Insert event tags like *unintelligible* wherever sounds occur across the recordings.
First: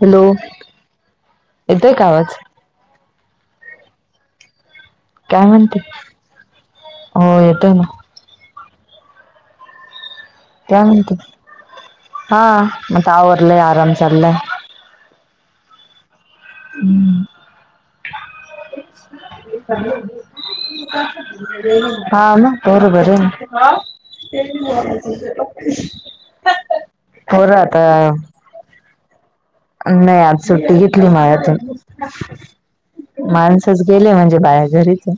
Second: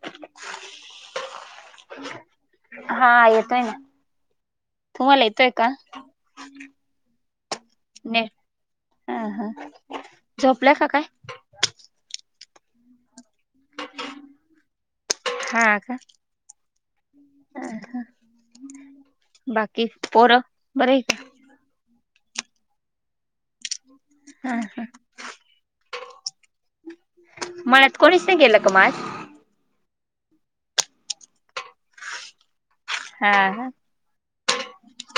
Hello! येतोय का आवाज? हा येतोय ना. तुम्हाला काय येतोय का म्हणते? हो येतोय ना. हा हा. झोपल्या काय का म्हणते? हा आता आवरलंय आराम चालाय. हा का? हा हा. *inaudible* पोरं बरं आहे हा मग, बरोबर आहे. का हा *inaudible* हो राहता. मळ्यात कोणीच नाही गेलं का मग आज नाही आज सुट्टी घेतली मायातून. हा हा माणसच गेले म्हणजे बाया घरीचए.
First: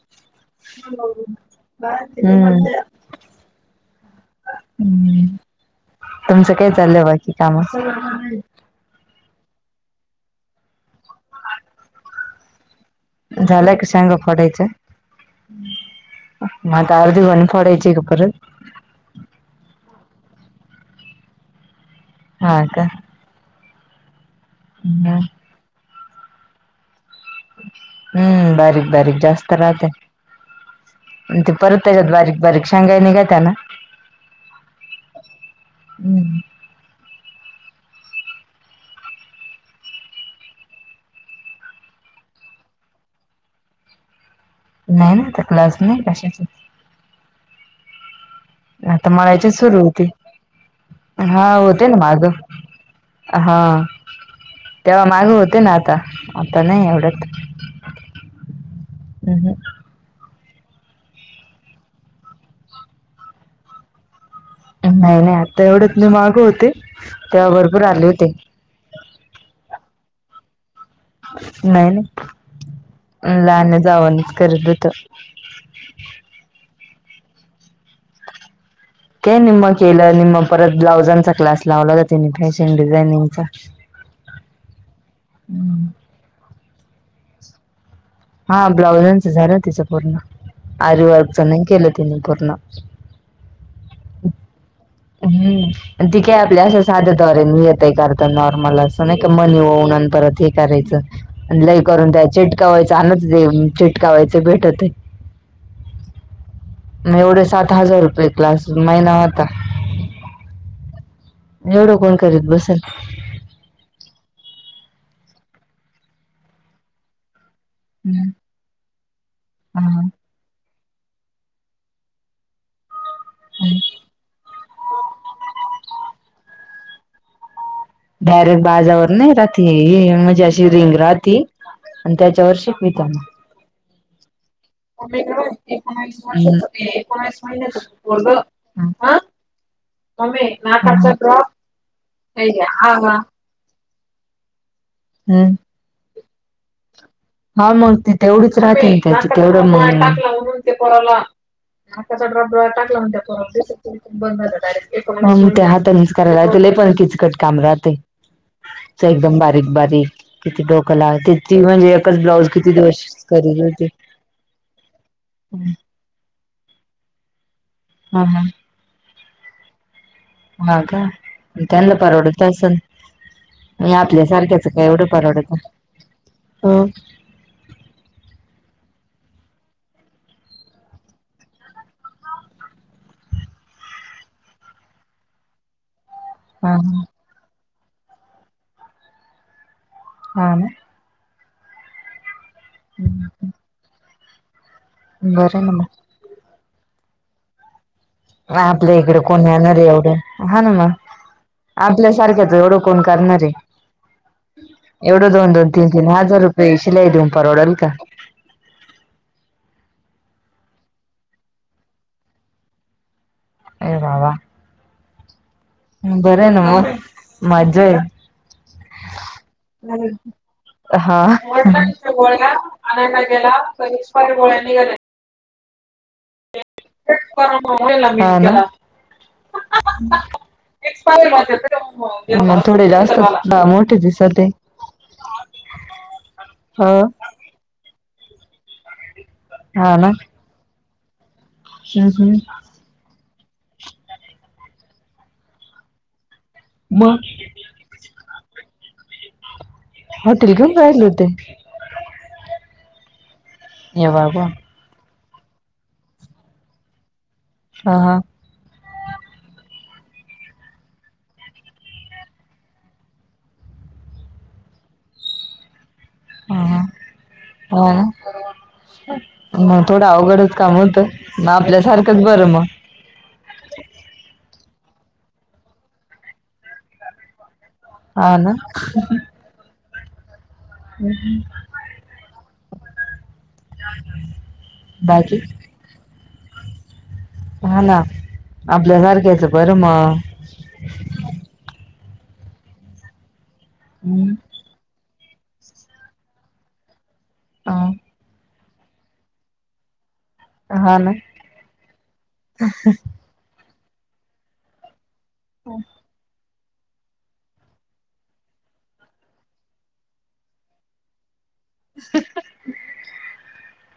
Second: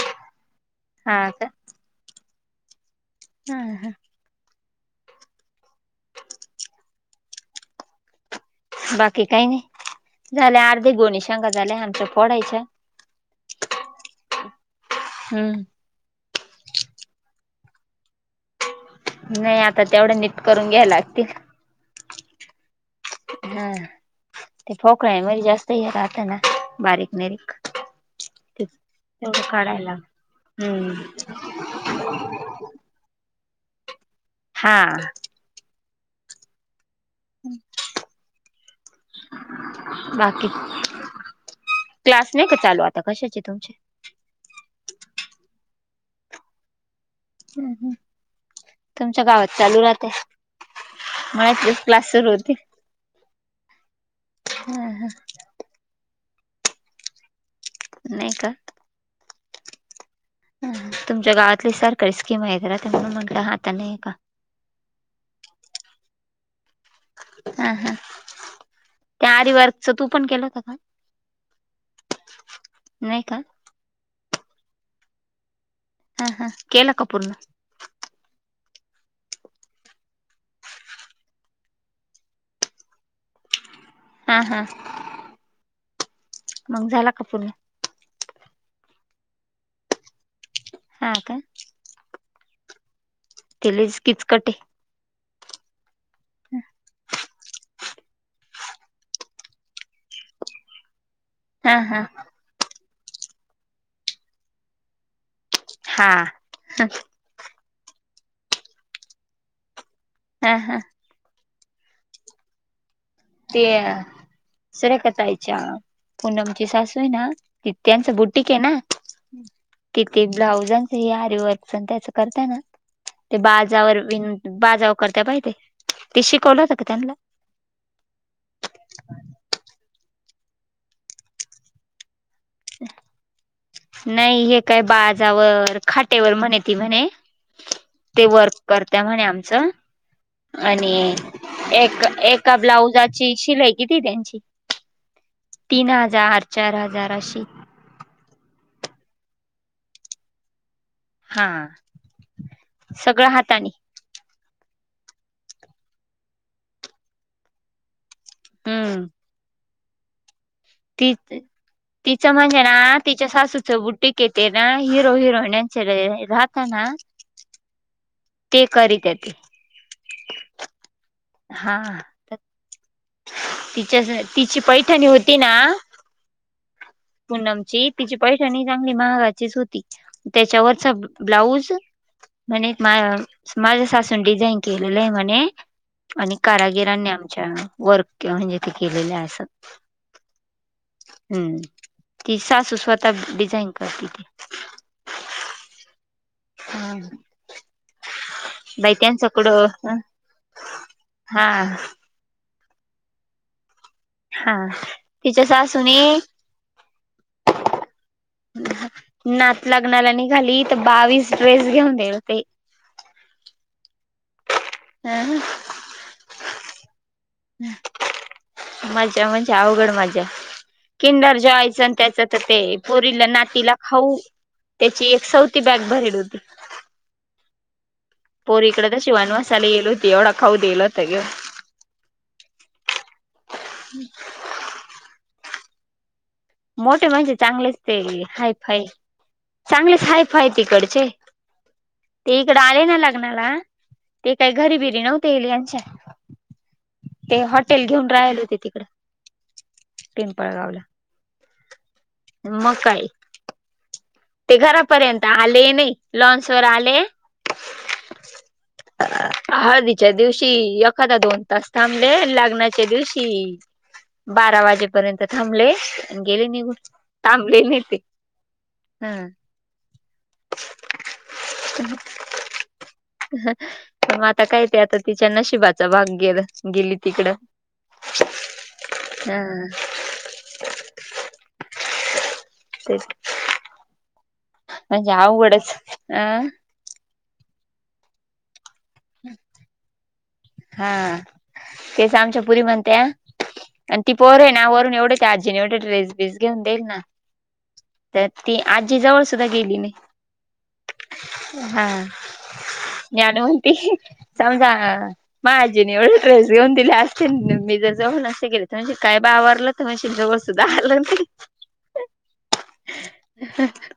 हा का हम्म. हा हा. हम्म, तुमचं काय चाललंय बाकी कामं? बाकी काही नाही, झाल्या अर्ध्या गोणी शेंगा झाल्या आमच्या‌ फोडायच्या. झालाय का शेंगा फोडायच्या? हम्म. मग आता अर्धी गोणी फोडायची का परत? नाही आता तेवढं‌ नीट करून घ्यायला लागतील. हा का? हा, ते फोकळं हम्म आहे मग जास्त हे राहतं ना बारीक. निरीक हम्म ते बारीक बारीक तेवढं जास्त राहतं. काढायला हम्म अन ते परत त्याच्यात बारीक बारीक शेंगा ही निघत ना. हा हम्म. बाकी? क्लास नाही का चालू आता कशाचे तुमचे? नाही ना आता क्लास नाही कशाचे. हम्म हम्म. आता मळायचेच सुरू होतील. हा मळ्यातलेच होते ना क्लास माझं, सुरू होते हा. तेव्हा मागं होते ना आता, आता नाही एवढ्यात. नाही का? हम्म हम्म. हम्म, तुमच्या गावातली सरकारी स्कीम हाय खरं म्हणून म्हटलं, आता नाही का? नाही नाही आता एवढ्यात नाय, माग होते तेव्हा हा भरपूर हा आले होते. त्या आरीवर्कचं तु पण केलं होत का नाही ना, नाही का लहान जावनंच करत होतो. हा हा, केलं का पूर्ण? काय निम्म केलं निम्म परत ब्लाउजांचा क्लास लावला होता तिनी फॅशन डिझायनिंगचा. हा हा, हम्म मग झाला का पूर्ण? हा ब्लाउजांचं झालं तिचं पूर्ण, हा का आरिवर्कचं नाही केलं तिनी पूर्ण. ते लईच किचकट आहे. हम्म, अन ती काय आपल्या असं साध्या दोऱ्यांनी येत तय करता नॉर्मल असं नाही का मनी ओऊन अन परत हे करायचं. हा लय हा करून त्या चिटकवायचं *unintelligible* चिटकवायचं भेटतंय. हा. सात हजार रुपये क्लास महिना होता. हा हा. एवढं कोण करीत बसल. ते अ सुरेखा ताईच्या पूनम ची सासू आहे ना ते त्यांचं बुटीक आहे ना, ती ते ब्लाउजां च आरीवर्कचं अन त्याचं करताय ना, ते बाजावर विन बाजाव करत्या बाई ते, ते शिकवलं होतं का त्यांला डायरेक्ट बाजावर नाही राहत हे, हे म्हणजे अशी रिंग राहती त्याच्यावर शिकवित्या मग. नाही हे काय बाजावर एकोणावीस खाटेवर म्हणे वर्षाचं ती ते म्हणे, एकोणावीस महिन्याचं ते पोरगं वर्क करते हा म्हणे आमचं. मम्मी आणि नाकाचा ड्रॉप एक एका हा ब्लाउजाची शिलाई किती त्यांची? हम् तीन हजार चार हजार अशी. हा मग ती तेवढीच राहते ना त्याची तेवढं मग ते पोराला हा नाकाचा ड्रॉप डोळ्यात टाकला म्हण त्या सगळं पोराला हाताने दिसायचं बंद झालेत. हा म ते हातानेच करायला, ती लय पण किचकट काम राहतंय. हम्म च एकदम बारीक बारीक, किती डोक लावा ती ती म्हणजे एकच च ब्लाऊज म्हणजे किती ना दिवस तिच्या करत सासूचं होती बुटिक येते ना, हिरो हिरोईन्यांचे राहतं ना *inaudible* हा हा ते करिते ती. हा का? म हा त्यांना परवडत असल? म तिच्या आपल्या तिची सारख्याचं काय पैठणी एवढं होती ना परवडत. ह पूनमची तिची पैठणी चांगली महागाचीच होती, त्याच्यावरचा ब्लाउज म्हणे एक मा माझ्या सासूनी डिझाईन केलेलं आहे म्हणे. आणि हा हा कारागिरांनी आमच्या वर्क म्हणजे ते केलेलंय असं. हा ना? हम्म. तिची सासू स्वतः डिझाईन करते ती. बरंय मग. हा. आपल्या इकडे कोणी येणार ए एवढं? हा ना म, हा आपल्यासारख्याच एवढं कोण करणारे? हा एवढं तिच्या दोन दोन तीन सासूने तीन हजार रुपये शिलाई देऊन परवडल का? नात लग्नाला नि झाली तर बावीस ड्रेस घेऊन देइल ते. ए बाबा. *unintelligible* बरं आहे ना मग, मज्जा आहे. मज्जा म्हणजे अवघड मजाय. हा. किंडर जॉयच अन त्याचं तर गोळ्या ते आणायला पोरीला गेला नातीला तर खाऊ एक्सपायरी गोळ्या निघाल्या. त्याची एक सौ ती बॅग भरेल होती. हा ना. पोरीकडे *unintelligible* येल होती एवढा खाऊ देऊ मग थोडे जास्त मोठे दिसते. मोठे म्हणजे चांगलेच ते हायफाय, हा चांगलेच ना हायफाय तिकडचे. हम्म हम्म. ते इकडं आले ना लग्नाला, ते काय घरी बिरी नव्हते इले यांच्या. मग ते हॉटेल घेऊन राहिले होते तिकडं. हॉटेल घेऊन राहिले होते. म काय. ये बाबा ते घरापर्यंत आले ही नाही, लौन्स वर आले हा हा. *unintelligible* हळदीच्या दिवशी एखादा दोन तास थांबले, लग्नाच्या दिवशी बारा वाजेपर्यंत थांबले, अन गेले हा निघून हा. थांबले नाही ते. हा म थोडं अवघडच काम होतं, ना आपल्यासारखंच बरं मग. मग आता काय ते आता तिच्या नशिबाचा भाग गेलं, गेली तिकडं. हा ना. हा हम्म हम्म. तेच, म्हणजे बाकी अवघडच अ. हा ना, आपल्यासारख्याच बरं मग. हा तेच आमच्या पुरी म्हणत्या आणि ती हम्म. पोर आहे ना वरून एवढं त्या आजीने एवढे ड्रेस बिस घेऊन देईल ना, हा तर ती आजीजवळ सुद्धा गेली नाय. हा ना हा, *unintelligible* ती समजा माझ्या आजीने एवढे ड्रेस घेऊन दिले असते, अन मी जर जवळ नसते गेले, तर म्हणेल काय बावारलं तर म्हणशील जवळ सुद्धा आलं नाही. *inaudible*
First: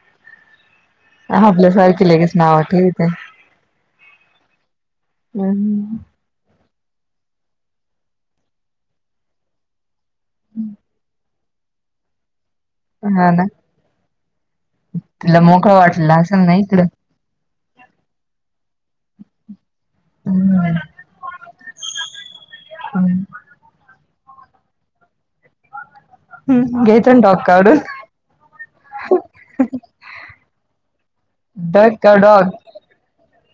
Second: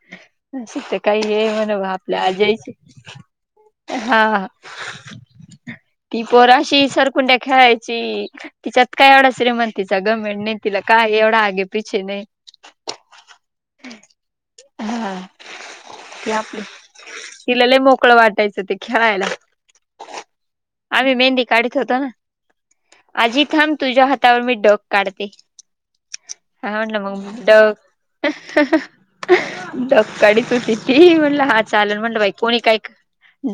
तर काही हे म्हणो बा आपल्यासारखी आपली लगेच आजी हाय नाव ची, ठेवते. हा. हम्म. ची सरकुंड्या खेळायची, तिच्यात काय एवढा श्रीमंतीचा घमंड हाय अन तिला काय एवढा आगे पिछे नाही. हा ना, हा तिला मोकळं वाटलं ती असल ना‌ आपली इथलं. तिला लय मोकळं वाटायचं ते खेळायला, हम्म आम्ही मेहंदी काढीत होतो ना. हम्म. आजी थांब तुझ्या हातावर मी डक काढते. हा म्हटलं घ्यायचं ना डॉग मग काढून डक, डक काढी त होती ती, म्हणलं हा डॉग चालल का म्हणलं बाई, डॉग कोणी काही,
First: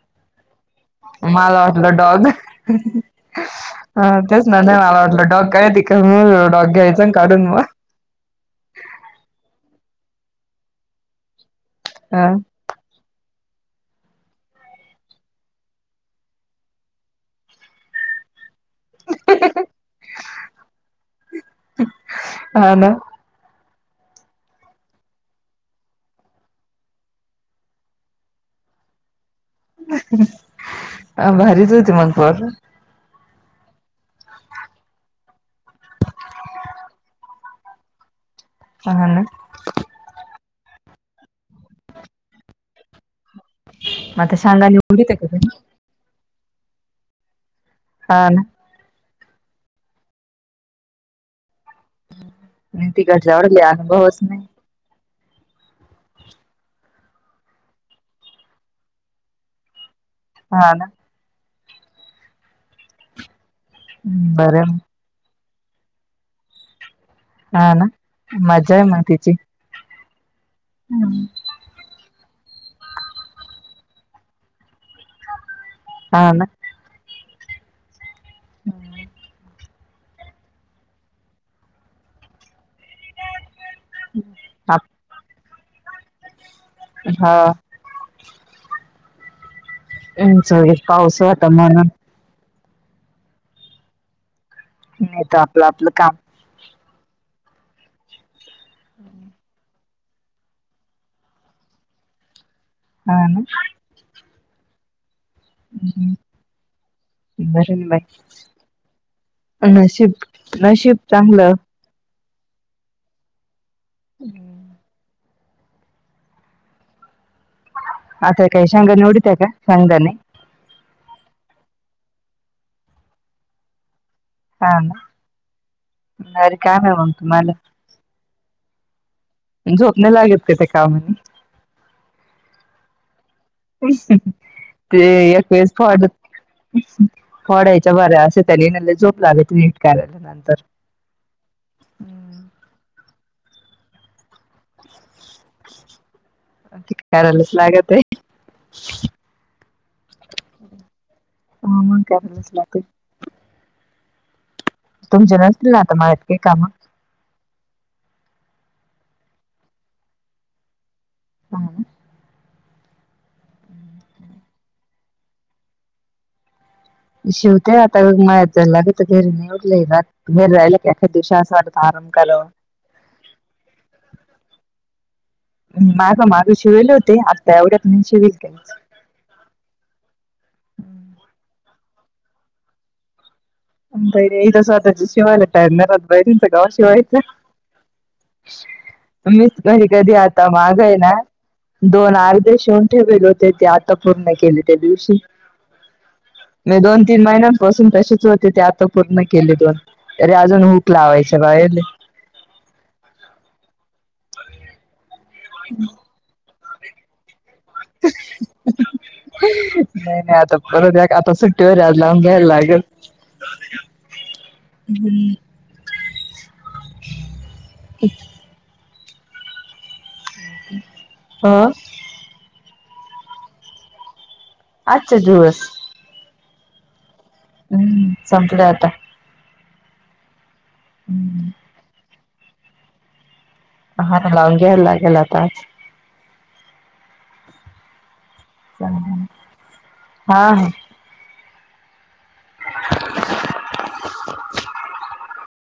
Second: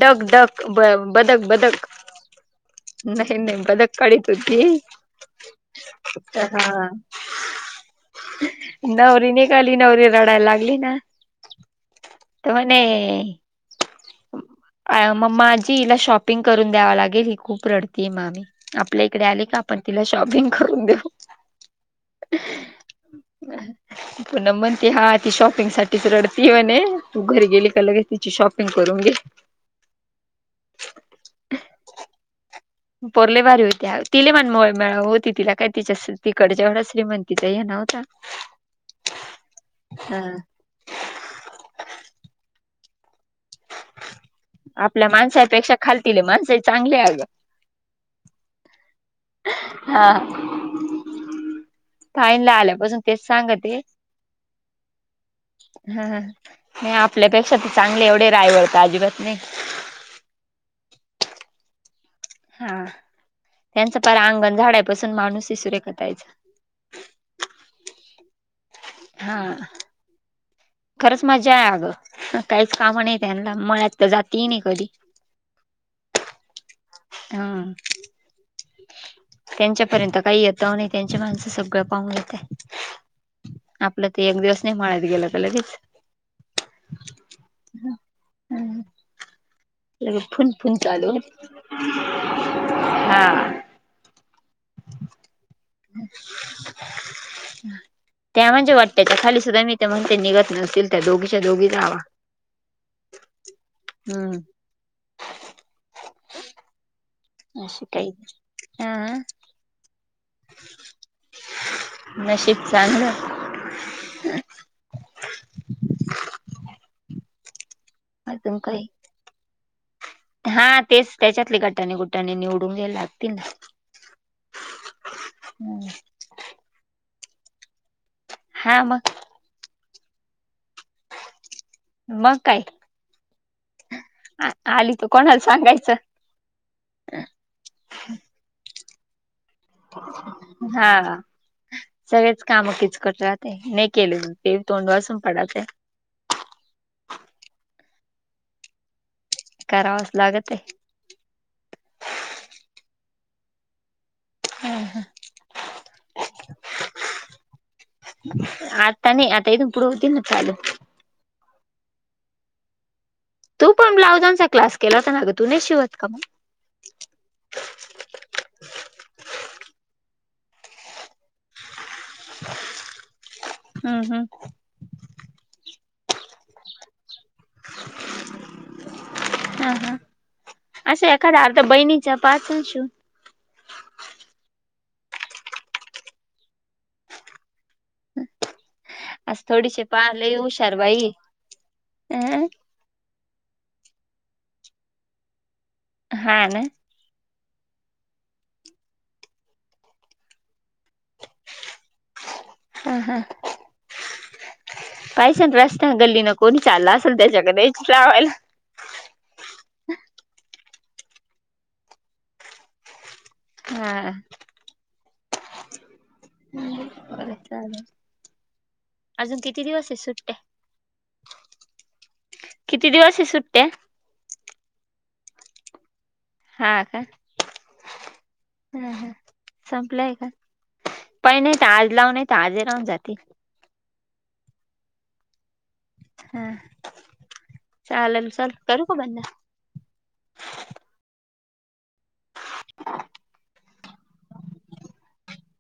डक डक मला वाटलं डॉग, नाही नाही बदक हा काढीत तेच ना नाही होती मला वाटलं डॉग काढ ती का मग डॉग घ्यायचा अन काढून मग. नवरीने गाली नवरी रडायला लागली ना, ह तर म्हणे अ मम्मा आ जीला शॉपिंग करून द्यावा लागेल, ही खूप रडतेय मामी. आपल्या इकडे आले का आपण तिला शॉपिंग करून देऊ. हा ना. पुन्हा म्हणते, हा ती शॉपिंग साठीच रडती म्हणे, तू घरी गेली का लगेच तिची शॉपिंग कर. रून घे. अ भारीच होती मग पोर. पोर लय भारी होती आओ, ती लय मन मे मिळाऊ होती, तिला काय तिच्या स तिकडचं एवढं श्रीमंतीचं हे नव्हतं. हा ना. हा. मग आता सांगाने उडीत आपल्या आहे का तुम्ही माणसापेक्षा खालतील माणसा ही चांगली आहे अगं. हा ना. हा. ताईंला नाही आल्यापासून तेच तिकडच्यावर लय सांगते. अनुभवच नाही नाही आपल्यापेक्षा तर चांगले, एवढे रायवळ तर अजिबात नाही. हा ना. हा, त्यांचं पार अंगण बर झाडायपासुन हाय माणूस सुरेखातायचं. हा ना, मज्जा आहे म तिची. हा खरंच मजा आहे अगं, काहीच कामं नाही त्यांना अन मळ्यात तर जात ही नाही कधी. हा ना. हा. त्यांच्यापर्यंत काही येत नाही, त्यांची माणसं सगळं पाहून घेताय. आपलं ते एक दिवस नाही मळ्यात आप- गेलं तर लगेच हा. हम्म, लगे फन उंच फन वगैरे चालू. पाऊस होता म्हणून हा. नाय तर आपलं आपलं काम. त्या म्हणजे वाटतं त्या खाली सुद्धा मी ते म्हणून ते निघत नसतील त्या दोघीच्या दोघी जावा. हा ना. हम्म. बरंय अशी ना काही बाई, हा नशीब नशीब चांगलं. नशीब चांगलं. हम्म. आता अजून काही? शेंगदाणे उडीत आहे का शेंगदाणे हा तेच त्याच्यातले गटाने गुट टाने निवडून घ्यायला लागतील ना. हा ना, भारी काम आहे मग तुम्हाला. हा मग. झोप नाय लागत का त्या कामानी? *inaudible* आली ते तर कोणाला एक वेळेस खाऊ सांगायचं फोडात फोडायच्या बऱ्या, असे त्यानी ना लय झोप लागते नीट करायला नंतर. हा, सगळेच कामं कीचकट राहातंय, नाही केले ते तोंड वासून पडाच करायलाच लागतंय. करावाच लागतंय. हम्म, करायलाच लागते. तुमचे नसतील ना आता मळ्यात काई कामं? आता नायी, आता इथून पुढं होतील ना चालू. हा ना. तू पण ब्लाउजांचा क्लास केला होता ना गं, तु नाय शिवत का मग? शिवते लय ना, घरी राहिला का एखादं दिवशी असं वाटता आराम करावा. हम्म हम्म. मागं मागं शिवेले हो ते आता एवढ्यात नाई शिवेल काईच, हा हा. हम्म. *unintelligible* शिवून. बई इथे स्वतःचच शिवायला टाइम नई राहत बायकांचं कवा शिवायचं. *inaudible* असं मीच थोडीशी घरी कधी पालय आता हुशार मागं हाय बाई ना, दोन अ अर्धे शिवून ठेवेल होते ते आ ता पूर्ण केले त्यादिवशी, हा ना नई दोन तीन महिन्यांपासून तशेच हो ते, ते आता पूर्ण केले दोन, तरी अजून हुक लावायचे राहेले. हम्म हम्म. पाहिश रस्त्यानं गल्लीन कोणी चालला असेल त्याच्याक द्यायची लावायला. *unintelligible* आहे आता सुट्टीवर ये आज लावून घ्यायला लागल. हा. बरं चालेल, अजून किती दिवसए सुट्ट्या? अ? किती दिवसए सुट्ट्या? आजच्याच दिवस. हा का? हम्म, संपल्या आता. ह ह संपलंय का? पहाय हम्म नाही त आज लाव नयी त आज ही राहून जातील. हा ना लावून घ्यायला लागेल आता आज. हा चालेल चल करू का बंद हा हा. *inaudible*